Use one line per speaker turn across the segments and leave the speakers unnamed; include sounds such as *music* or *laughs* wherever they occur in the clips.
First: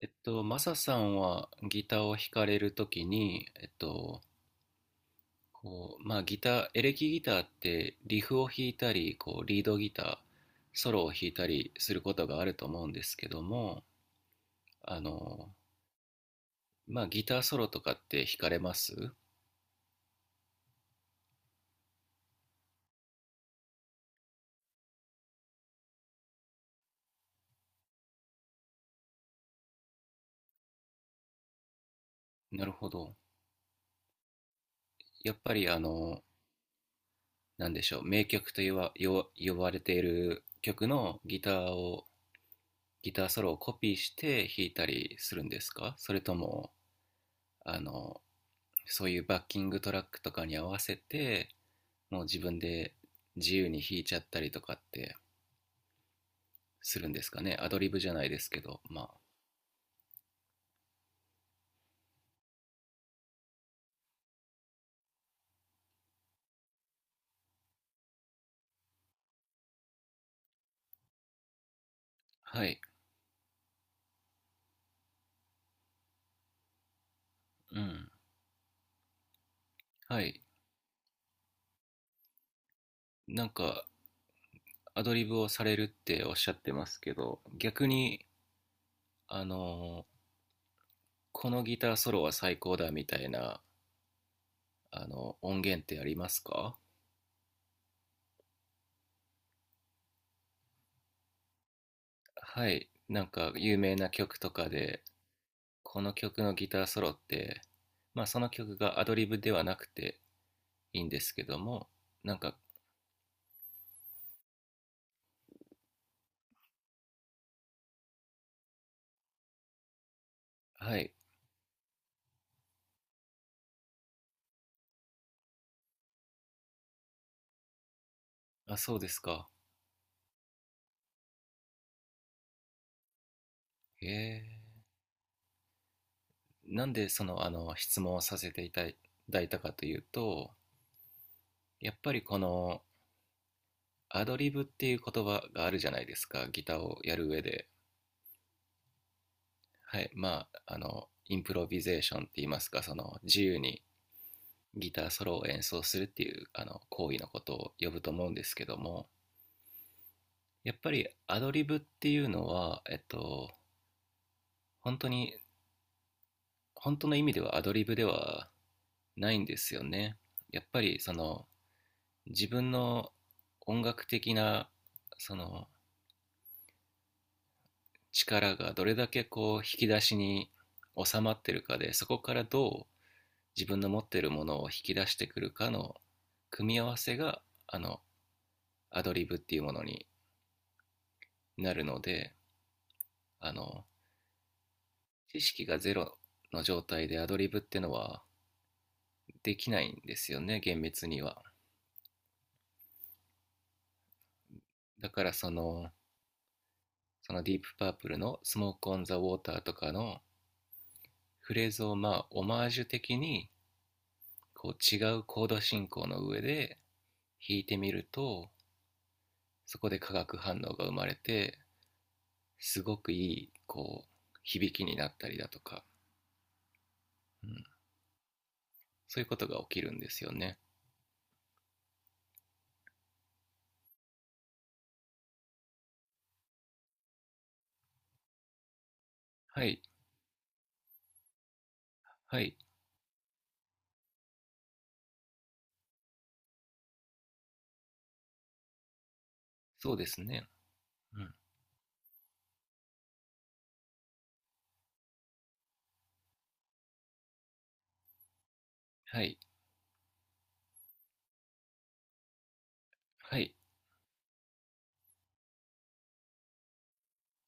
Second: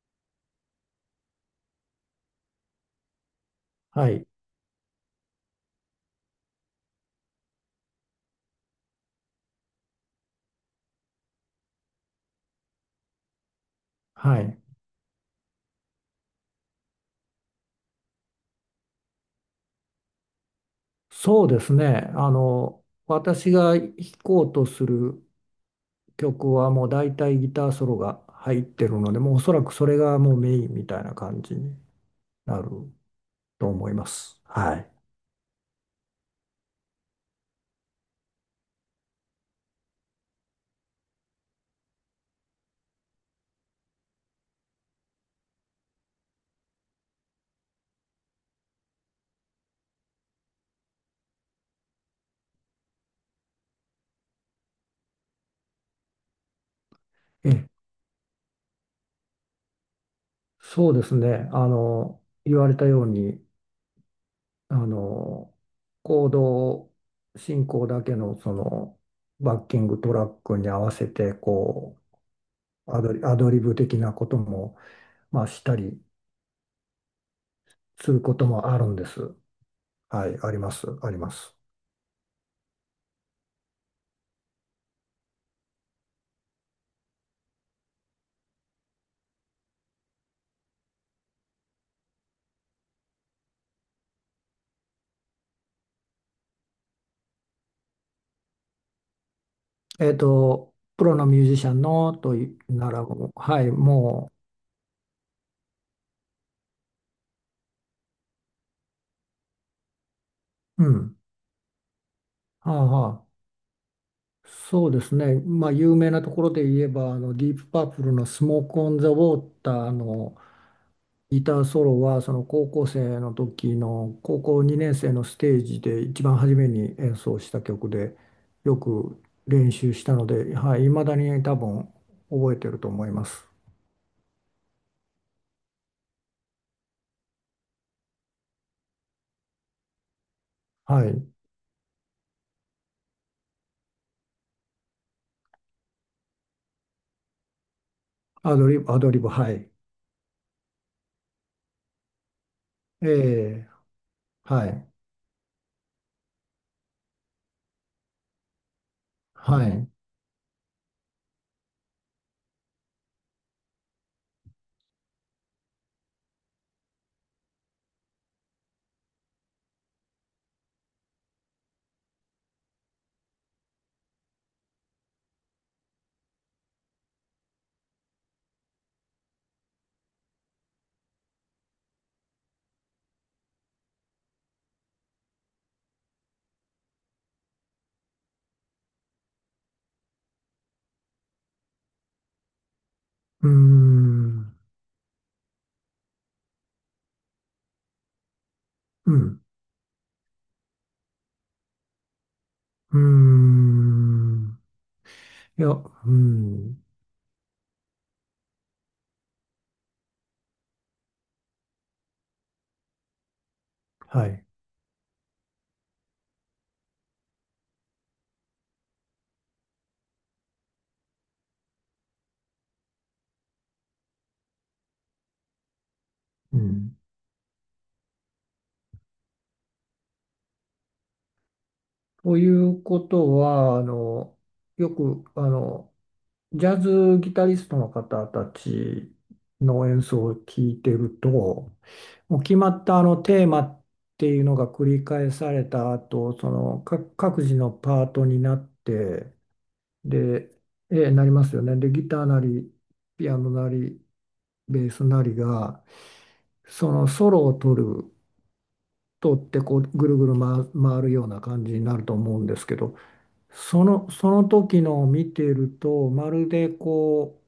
マサさんはギターを弾かれるときに、
はい、
こう、まあギター、エレキギターってリフを弾いたり、こう、リードギター、ソロを弾いたりすることがあると思うんですけども、
はい。
あの、まあギターソロとかって弾かれます？
そうですね。私が弾こうとする曲はもう大体ギターソロが入ってるので、もうおそらくそれがもうメインみたいな感じにな
な
る
るほど。
と思います。はい。
やっぱりあの、なんでしょう、名曲と言わ、よ呼ばれている曲のギターを、ギターソロをコピーして弾いたりするんですか？それとも、あの、そういうバッキングトラックとかに合わせて、もう自分で自由に弾いちゃったりとかってするんですか
え
ね？ア
え、
ドリブじゃないですけどま
そうですね。言われたように、あの、コード進行だけのそのバッキングトラックに合わせて、こ
あ。はい。
う、アドリブ的なことも、まあ、したり
うん。
することもあるんです。
は
はい、
い。
あります、あります。
なんかアドリブをされるっておっしゃってますけど、逆に、あの、このギターソロは最高だみたいな、あの、音源ってありますか？
プロのミュージシャンのという
はい、
なら
なん
もう、
か
はい、
有名な
も
曲とかで、この曲のギターソロって、まあその曲がアドリブではなくて
う、う
いいん
ん、
ですけども、なんか、
はあはあ、そうですね、まあ、有名なところで言えば、あのディープパープルのスモーク・オン・ザ・ウォーターの
はい、
ギターソロは、その高校生の時の高校2年生のステージで一番初めに演奏した曲で、
あ、
よ
そうで
く
すか。
練習したので、はい、未だに多分覚えてると思います。
へえ。なんでその、あの、質問をさせていただいたかというと、
はい、
やっぱりこの、アドリブっていう言葉があるじゃないですか、ギターをやる上で。
アドリブ、アドリブ、はい。
はい、まあ、あの、インプロビゼーションって言いますか、そ
え
の、自由
え、
に
はい。
ギターソロを演奏するっていう、あの、行為のことを呼ぶと思うんですけども、
はい。う
やっぱりアドリブっていうのは、本当に、本当の意味ではアドリブではないんですよね。やっぱりその、自分の音楽的な、その力がどれだけこう引き出しに収まってるかで、そこからどう自分の持ってるものを引き出してくるかの組み合わせが、あのアドリブっていうものになるので、
ー
あの、
ん。
知識がゼロの状態でアドリブってのは
うん。
できないんですよね、厳密には。
うーん。
だからそ
いや、
の
うん。
そのディープパープルの「スモーク・オン・ザ・ウォーター」とかのフレーズを、まあオマージュ的に、
はい。
こう違うコード進行の上で弾いてみると、そこで化学反応が生まれて、すごくいい、こう響きになったりだとか、
うん。
うん、そういうことが起きるんですよね。
ということは、よく、ジャズギタリストの方たち
はい、
の演奏を聞いてると、も
は
う
い、
決まったあのテーマっていうのが繰り返された後、その各自のパートになって、
そうですね。
で、
う
なり
ん、
ますよね。で、ギターなり、ピアノなり、ベースなりが、そのソロを取る、
はい、
取ってこうぐるぐる回るような感じになると思うんですけど、
はい、
その時のを見ていると、まるでこ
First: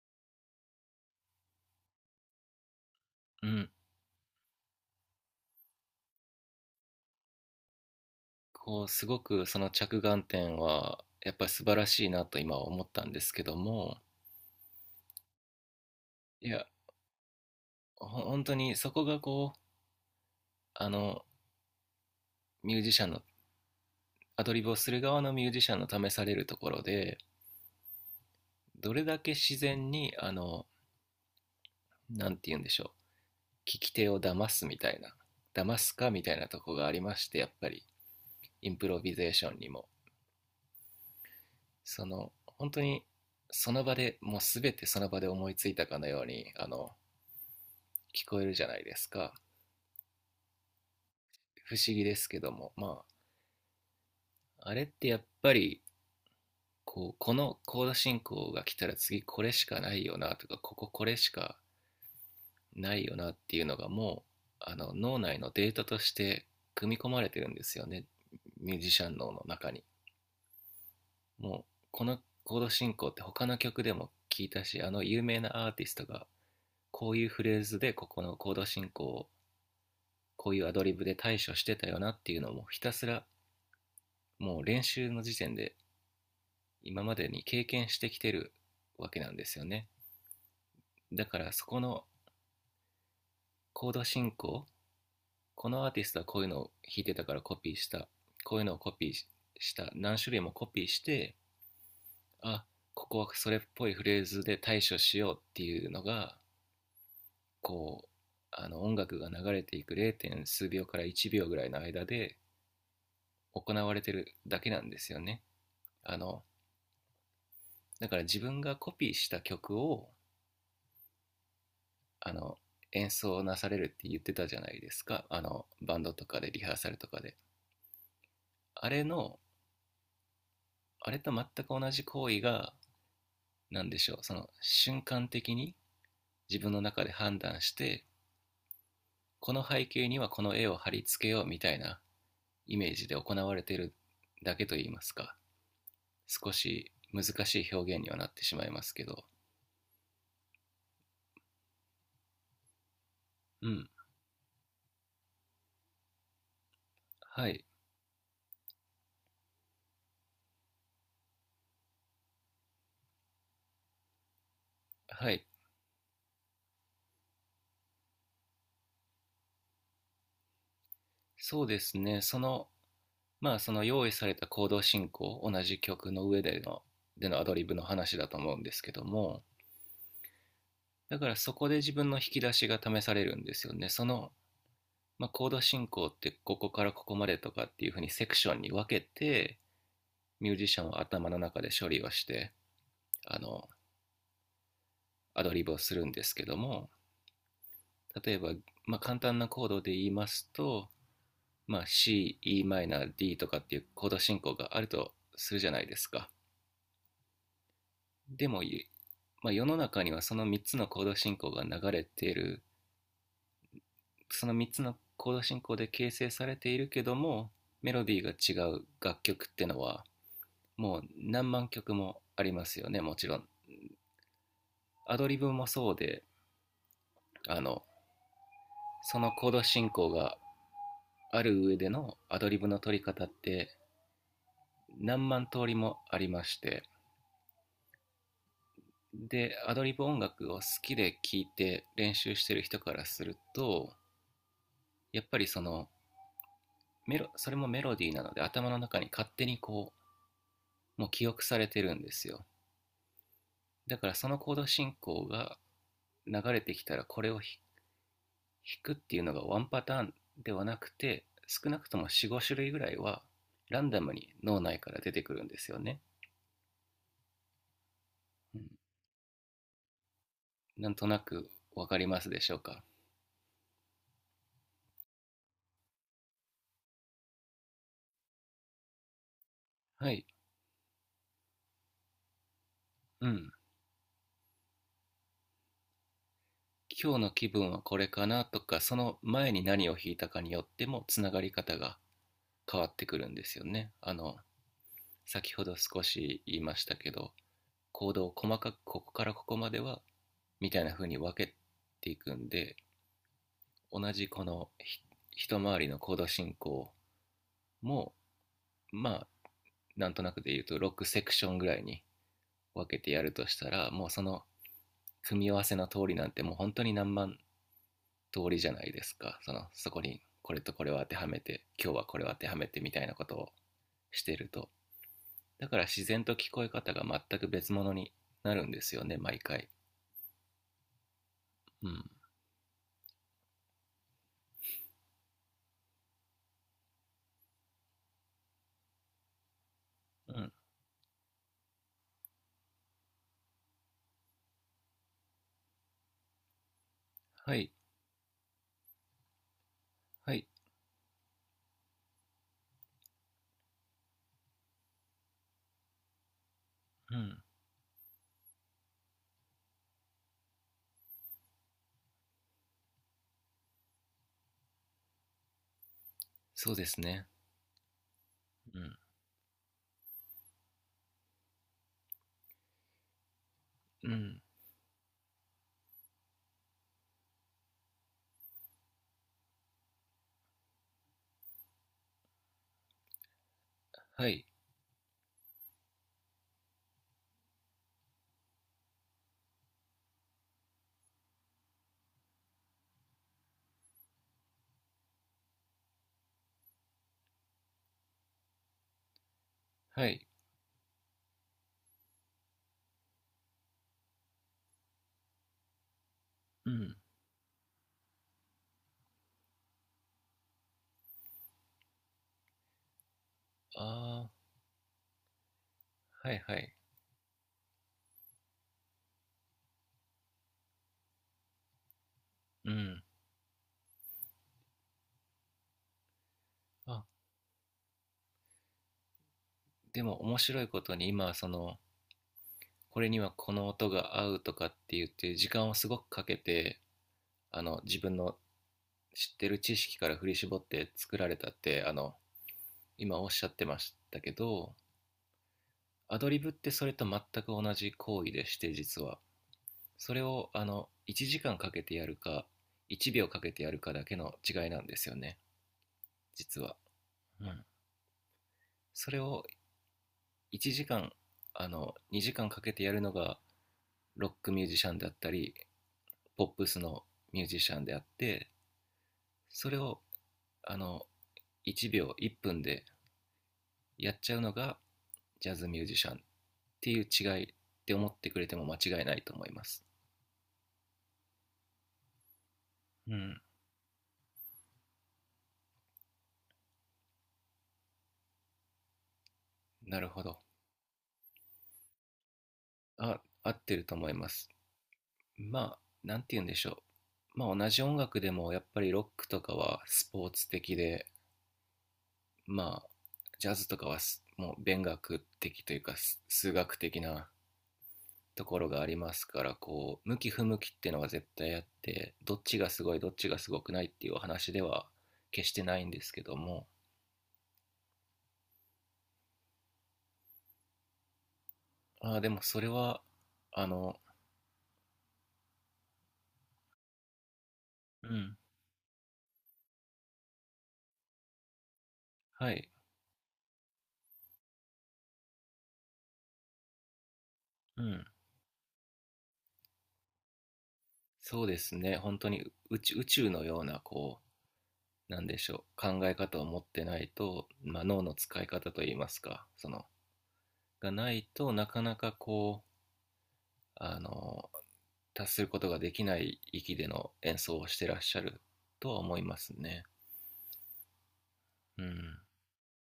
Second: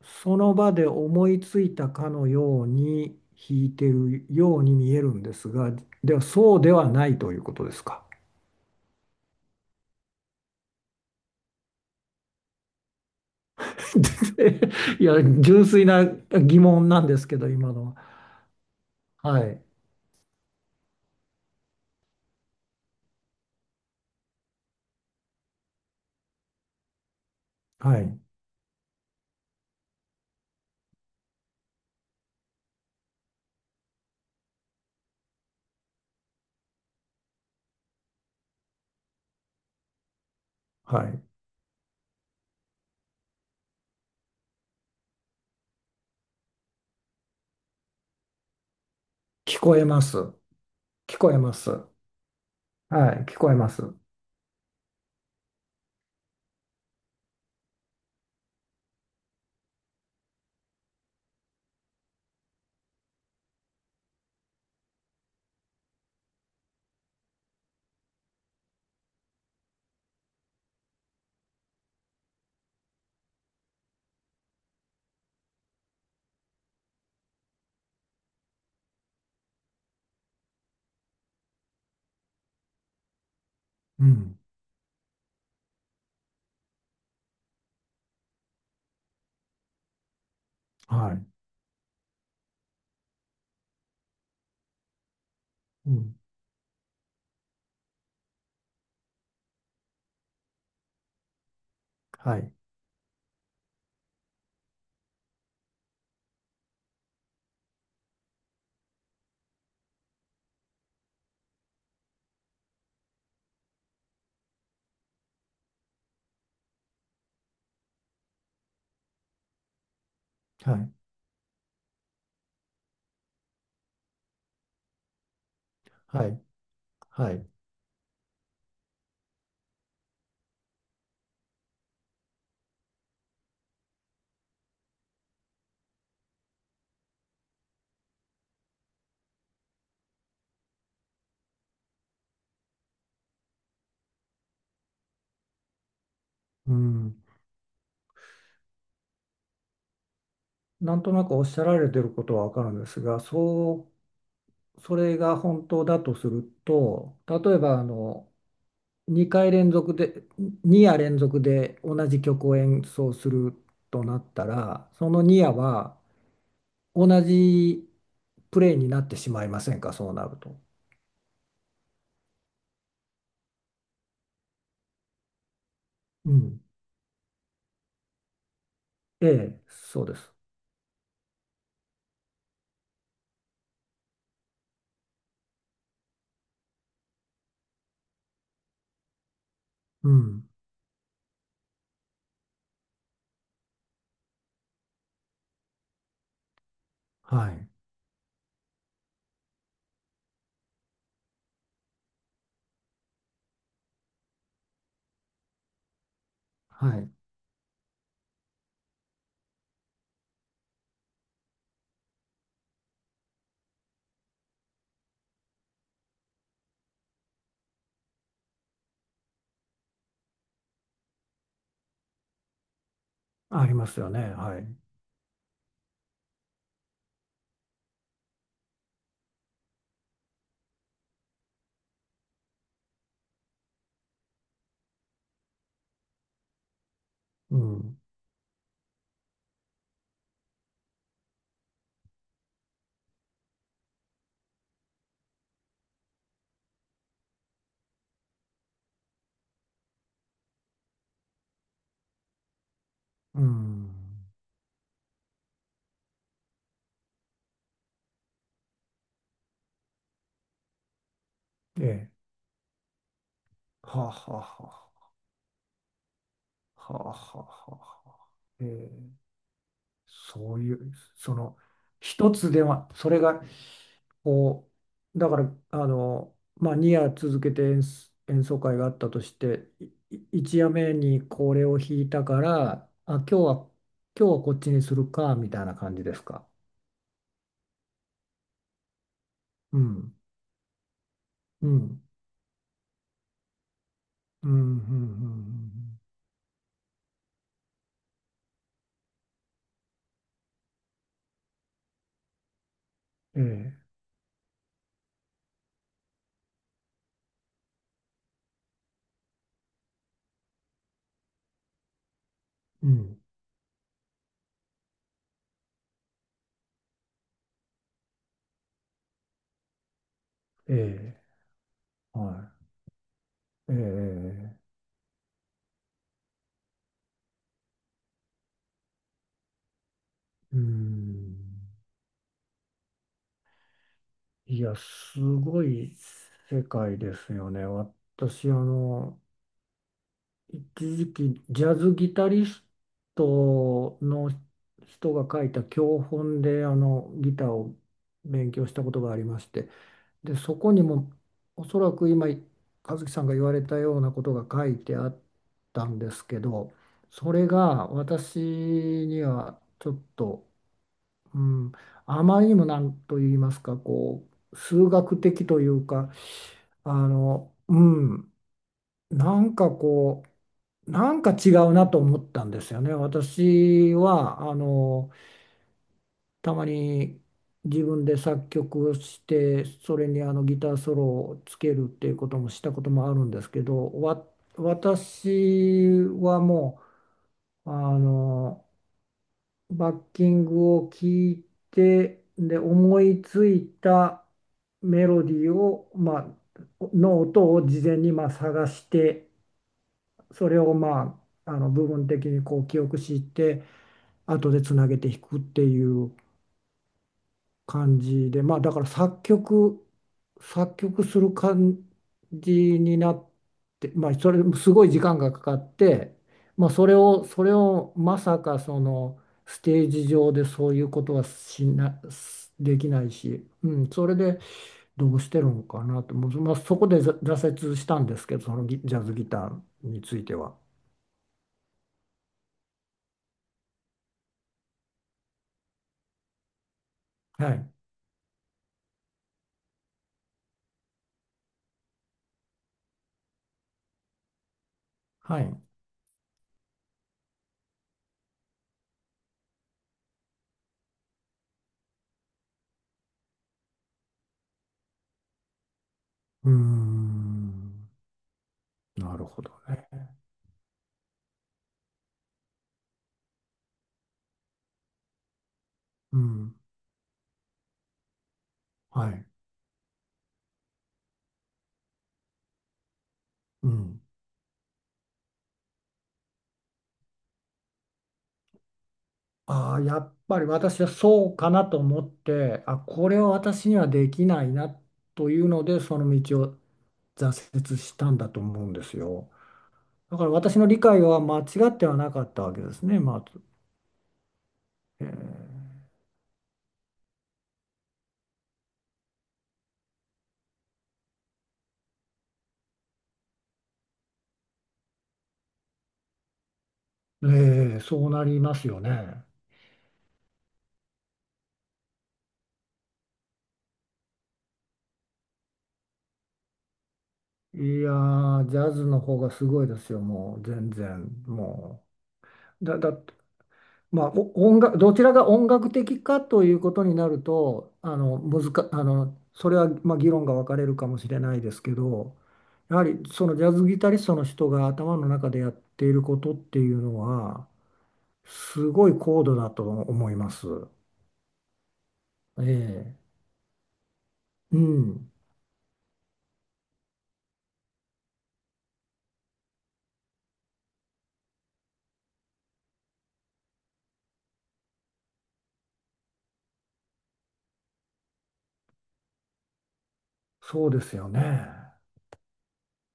う、その場で思いついたかのように
う
弾
ん。
いてるように見えるんですが、ではそうではないということですか。
こうすごくその着眼点はやっぱり素晴らしいなと今は思ったんですけども、
*laughs* いや、純粋な
い
疑
や、
問なんですけど、今のは。
本当にそこが
は
こう、
い、
あのミュージシャンの、アドリブをする側のミュージシャンの試されるところで、
はい、
どれだけ自然に、あの、なんて言うんでしょう、聞き手を騙すかみたいなとこがありまして、やっぱりインプロビゼーションにも、
はい。
その、本当にその場でもう全て、その場で思いついたかのように、あの聞こえるじゃないですか。
聞こえます。聞こえます。
不思議ですけどもま
はい、聞こえます。
ああれってやっぱりこう、このコード進行が来たら次これしかないよなとか、こここれしかないよなっていうのがもう、あの脳内のデータとして組み込まれてるんですよね、ミュージシャン脳の中に、もう、このコード進行って他の曲でも聞いたし、あの有名なアーティストがこういうフレーズでここのコード進行をこういうアドリブで対処してたよなっていうのもひたすら、
うん、
もう練習の時点で今までに経験してきてるわけなんですよね。
は
だ
い。
からそこのコード進行、このア
う
ーティス
ん、
トはこういうのを弾いてたからコピーした。こういうのをコピーした。何種類もコピーして、
はい、
あ、ここはそれっぽいフレーズで対処しようっていうのが、こう、あの音楽が流れていく 0. 数秒から1秒ぐらいの間で行われてるだけなんですよね。あの、だから自分がコピーした曲を、
はい、
あの、演奏なされるって言ってたじゃないですか。あの、バンドと
はい、
かでリハーサルとか
は
で。
い。
あれの、あれと全く同じ行為が、なんでしょう、その瞬間的に自分の中で判断して、この背景にはこの絵を貼り付けようみたいなイメージで行われているだけといいますか、少
う
し
ん。
難しい表現にはなってしまいますけど、
なんとなくおっしゃられてることはわかるんですが、
うん、
そう、それが本当だとすると、
は
例え
い、
ば2回連続で、2夜連続で同じ曲を演奏するとなったら、その
は
2
い、
夜は同じプレイになってしまいませんか、そうなると。
そうですね、その、まあその用意された行動進行、同じ曲の
う
上で
ん。
の、でのアドリブの話だと思うんですけど
え
も、
え、そうです。
だからそこで自分の引き出しが試されるんですよね。その、まあ、コード進行ってここからここまでとかっていう風にセクションに分けて、
うん。
ミュージシャンは頭の中で処理をして、あの、アドリブをするんですけども、
はい。
例えば、まあ、簡単なコードで言いますと、まあ、C、Em、D とかっていうコード進行があるとするじゃないですか。
はい。
でも、まあ、世の中にはその3つのコード進行が流れている、その3つのコード進行で形成されているけども、メロディーが違う楽曲ってのはもう何万曲もありますよね、もちろん。
ありますよね。はい。
アドリブもそうで、あの、そのコード進行がある上でのアドリブの取り方って、何万通りもありまして、
うん。
でアドリブ音楽を好きで聴いて練習してる人からすると、やっぱりそのメロそれもメロディーなので、頭の中に勝手にこうもう記憶されてるんですよ。
うん。
だからそのコード進行が流れてきたら、これを弾くっていうのがワンパターンではなくて、少な
え
くとも
え。
45種類ぐらいはランダ
はあ、
ムに
は
脳
あ、
内
は
から出てくるんですよね、
あ、はあ、はあ、はあ、はあ。
う
え
ん、
ーそうい
な
う、
んとな
そ
く
の、
わかります
一
で
つ
しょう
で
か？
は、それが、こう、だから、あの、まあ、2夜続けて演奏会があったとして、
はい。
1夜目にこれを弾いたから、あ、今
う
日
ん。
は、今日はこっちにするか、みたいな感じですか。
今日の気分はこれかなとか、その前に
う
何を弾
ん、
いたかによってもつながり
う
方が
ん、
変わってくるんですよね、あの、
うん、うん、う
先ほど
ん、
少し言いましたけど、行動を細かくここからここまではみたいな風に分けていくんで、
うん、うん、ええ、
同じこの一回りの行動進行も、まあ、なんとなくで言うと6セクションぐらいに分
う
けて
ん、
やるとしたら、もうその組み合わせの通りなんてもう本当に何万通りじゃないですか、そのそこにこれと
え
これを当て
え、
はめて、今日はこれを当て
は
はめて、みたいなことを
い、え
してると。
え、
だから自然と聞こえ方が全く別物になるんですよね、毎回。
うん。
うん、
いや、すごい世界ですよね。私、
うん、
一時期、ジャズギタリストの人が書いた教本で、ギター
はい、
を勉強したことがありまして、
は
で、
い、
そこにも、おそらく今、和樹さんが言われたようなことが書いてあったんですけど、
う
そ
ん、
れが私にはちょっと、うん、あまりにもなんと言いますか、こう、数学的というか、
そうですね、
うん、
うん、
なんかこう、なんか違うなと思ったんですよね。私
うん、
は、たまに自分で作曲をして、それにあのギターソロをつけるっていうこともしたこともあるんですけど、
はい、
私はもう、バッキングを聞いて、で、思いついたメロディーを、まあ、の音を事前にまあ探して、
はい、
それをまあ、あの部分的にこう記憶して、後でつなげて弾くっていう
うん、
感じで、まあだから作曲する感じになって、まあ
あ
それすごい時間がかかって、
あ、はい、は
まあ
い、
それをまさかそのステージ上でそういうことは
う
でき
ん。
ないし、うん、それでどうしてるのかなと、もうまあ、そこで
あ、
挫折したんですけど、そのギジャズギターに
でも
ついて
面
は。
白いことに今はその、これにはこの音が合うとかって言って時間をすごくかけて、
は
あ
い。
の自分の知ってる知識から振り絞って作られたって、あの、今おっしゃってましたけど、
はい。
アドリブってそれと全く同じ行為でして、実はそれをあの1時間かけてやるか1秒かけてやるかだけの違いなんですよね、
うー
実は。うん、
ん。
そ
な
れ
るほ
を
どね。
1時間、あの2時間かけてやるのがロックミュージシャンであったり、
う
ポッ
ん。
プスのミュージシャンであって、
はい。
それをあの1秒1分で
うん。
やっちゃうのがジャズミュージシャンっていう違いって思ってくれても間違いないと思いま
ああ、
す。
やっぱり私はそうかなと思って、あ、こ
う
れは
ん、
私にはできないなというので、その道を挫折したんだと思うんですよ。
なる
だ
ほ
から
ど。
私の理解は間違ってはなかったわけですね、
あ、
まず。
合ってると思います。
え
ま
ー
あなんて言うんでしょう。まあ同じ音楽でもやっぱりロックとかはスポーツ的で、まあジャズとかはもう勉学的というか、数学的な
そうなり
と
ま
こ
す
ろ
よ
があります
ね。
から、こう向き不向きっていうのが絶対あって、どっちがすごいどっちがすごくないっていう話では決してないんですけども、
いやー、ジャズの方がすごいですよ、もう全然。も
ああ、でもそ
う。
れはあの、
まあ、お音楽、どちらが音楽的かということになると、
うん。
それは、まあ、議論が分かれるかもしれないですけど、
はい、
やはりそのジャズギタリストの人が頭の中でやっていることっていうのは、
うん。
すごい高度だと思います。
そうですね、本当
え
に宇宙、宇
え。
宙のような、こ
うん。
う、なんでしょう、考え方を持ってないと、まあ、脳の使い方といいますか、そのがないと、なかなかこう、あの、達することができない域での演奏をしてらっしゃるとは思いますね。
そうですよね。
うん、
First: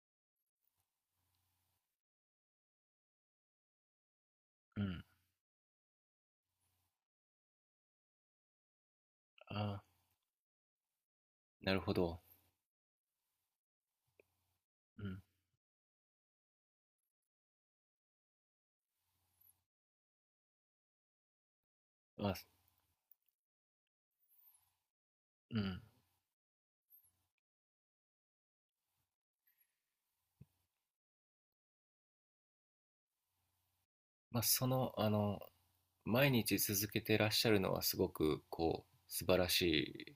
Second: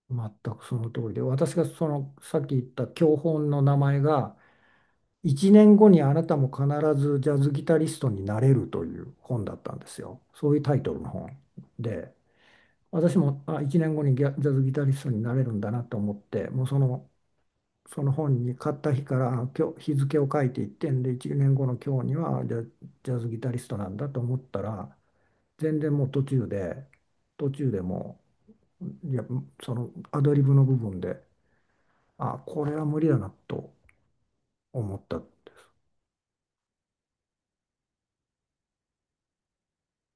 全くその通りで、私がその、さっき言った教本の名前が、
うん。
1年後にあなたも必ずジャズギタリストになれるという本だったん
ああ、
ですよ。そういうタイトルの本
なるほ
で、
ど。
私もあ1年後にギャジャズギタリ
う
スト
ん。
になれるんだなと思って、もうその、その本に買った日からあ今日日付を書いていってんで、1年後の今日に
まあ、
はジャズギタリストなんだと思ったら、
う
全
ん。
然もう途中でもう、いや、そのアドリブの部分で、あ、これは無理だなと
まあ、その、
思っ
あ
た。は
の、毎日続けてらっしゃるのはすごく、こう、素晴らし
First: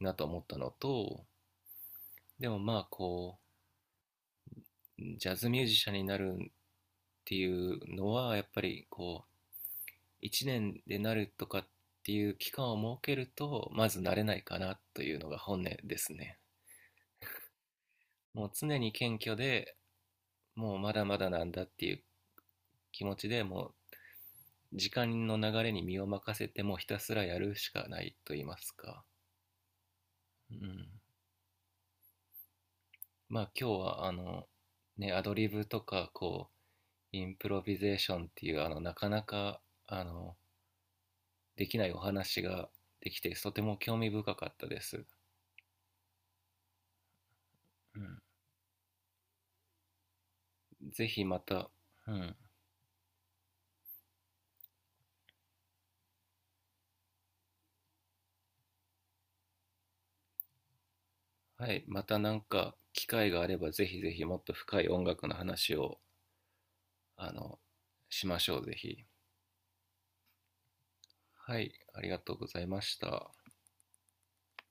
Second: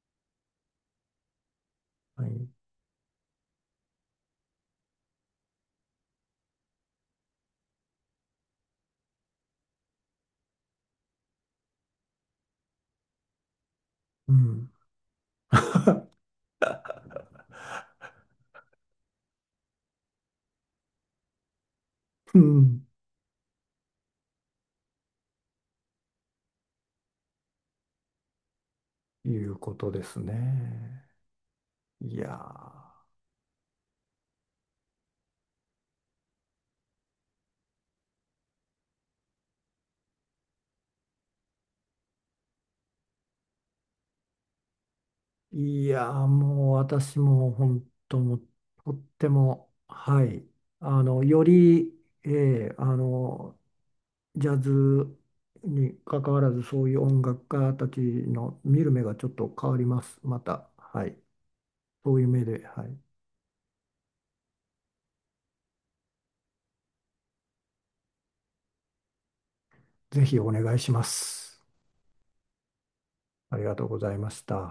いなと思ったのと、でも
い。
まあ、こう、ジャズミュージシャンになるっていうのは、やっぱり、こう、1年でなるとかっていう期間を設けると、まずなれ
う
ないか
ん。
なというのが本音ですね。もう常に謙虚で、もうまだまだなんだっていう
うん、
気持ちで、もう時間の流れに身を任せてもひたすらやるしかないと言いますか。
いうことです
うん、
ね。いや
まあ今日はあのね、アドリブとかこうインプロビゼーションっていう、あの、なかなかあのできないお話ができてとても興味深かったです。
ー、いやー、もう私も本当
う
もうとっても、はい、
ん、ぜひま
よ
た、
り、
う
え
ん、
ーあの、ジャズに関わらず、そういう音楽家たちの見る目がちょっと変わります。また、はい、
はい、ま
そ
た
ういう
なん
目で、
か
はい、
機会があればぜひぜひもっと深い音楽の話を、あの、しましょう、ぜひ。
ぜひお願いしま
は
す。
い、ありがとうございました。
ありがとうございました。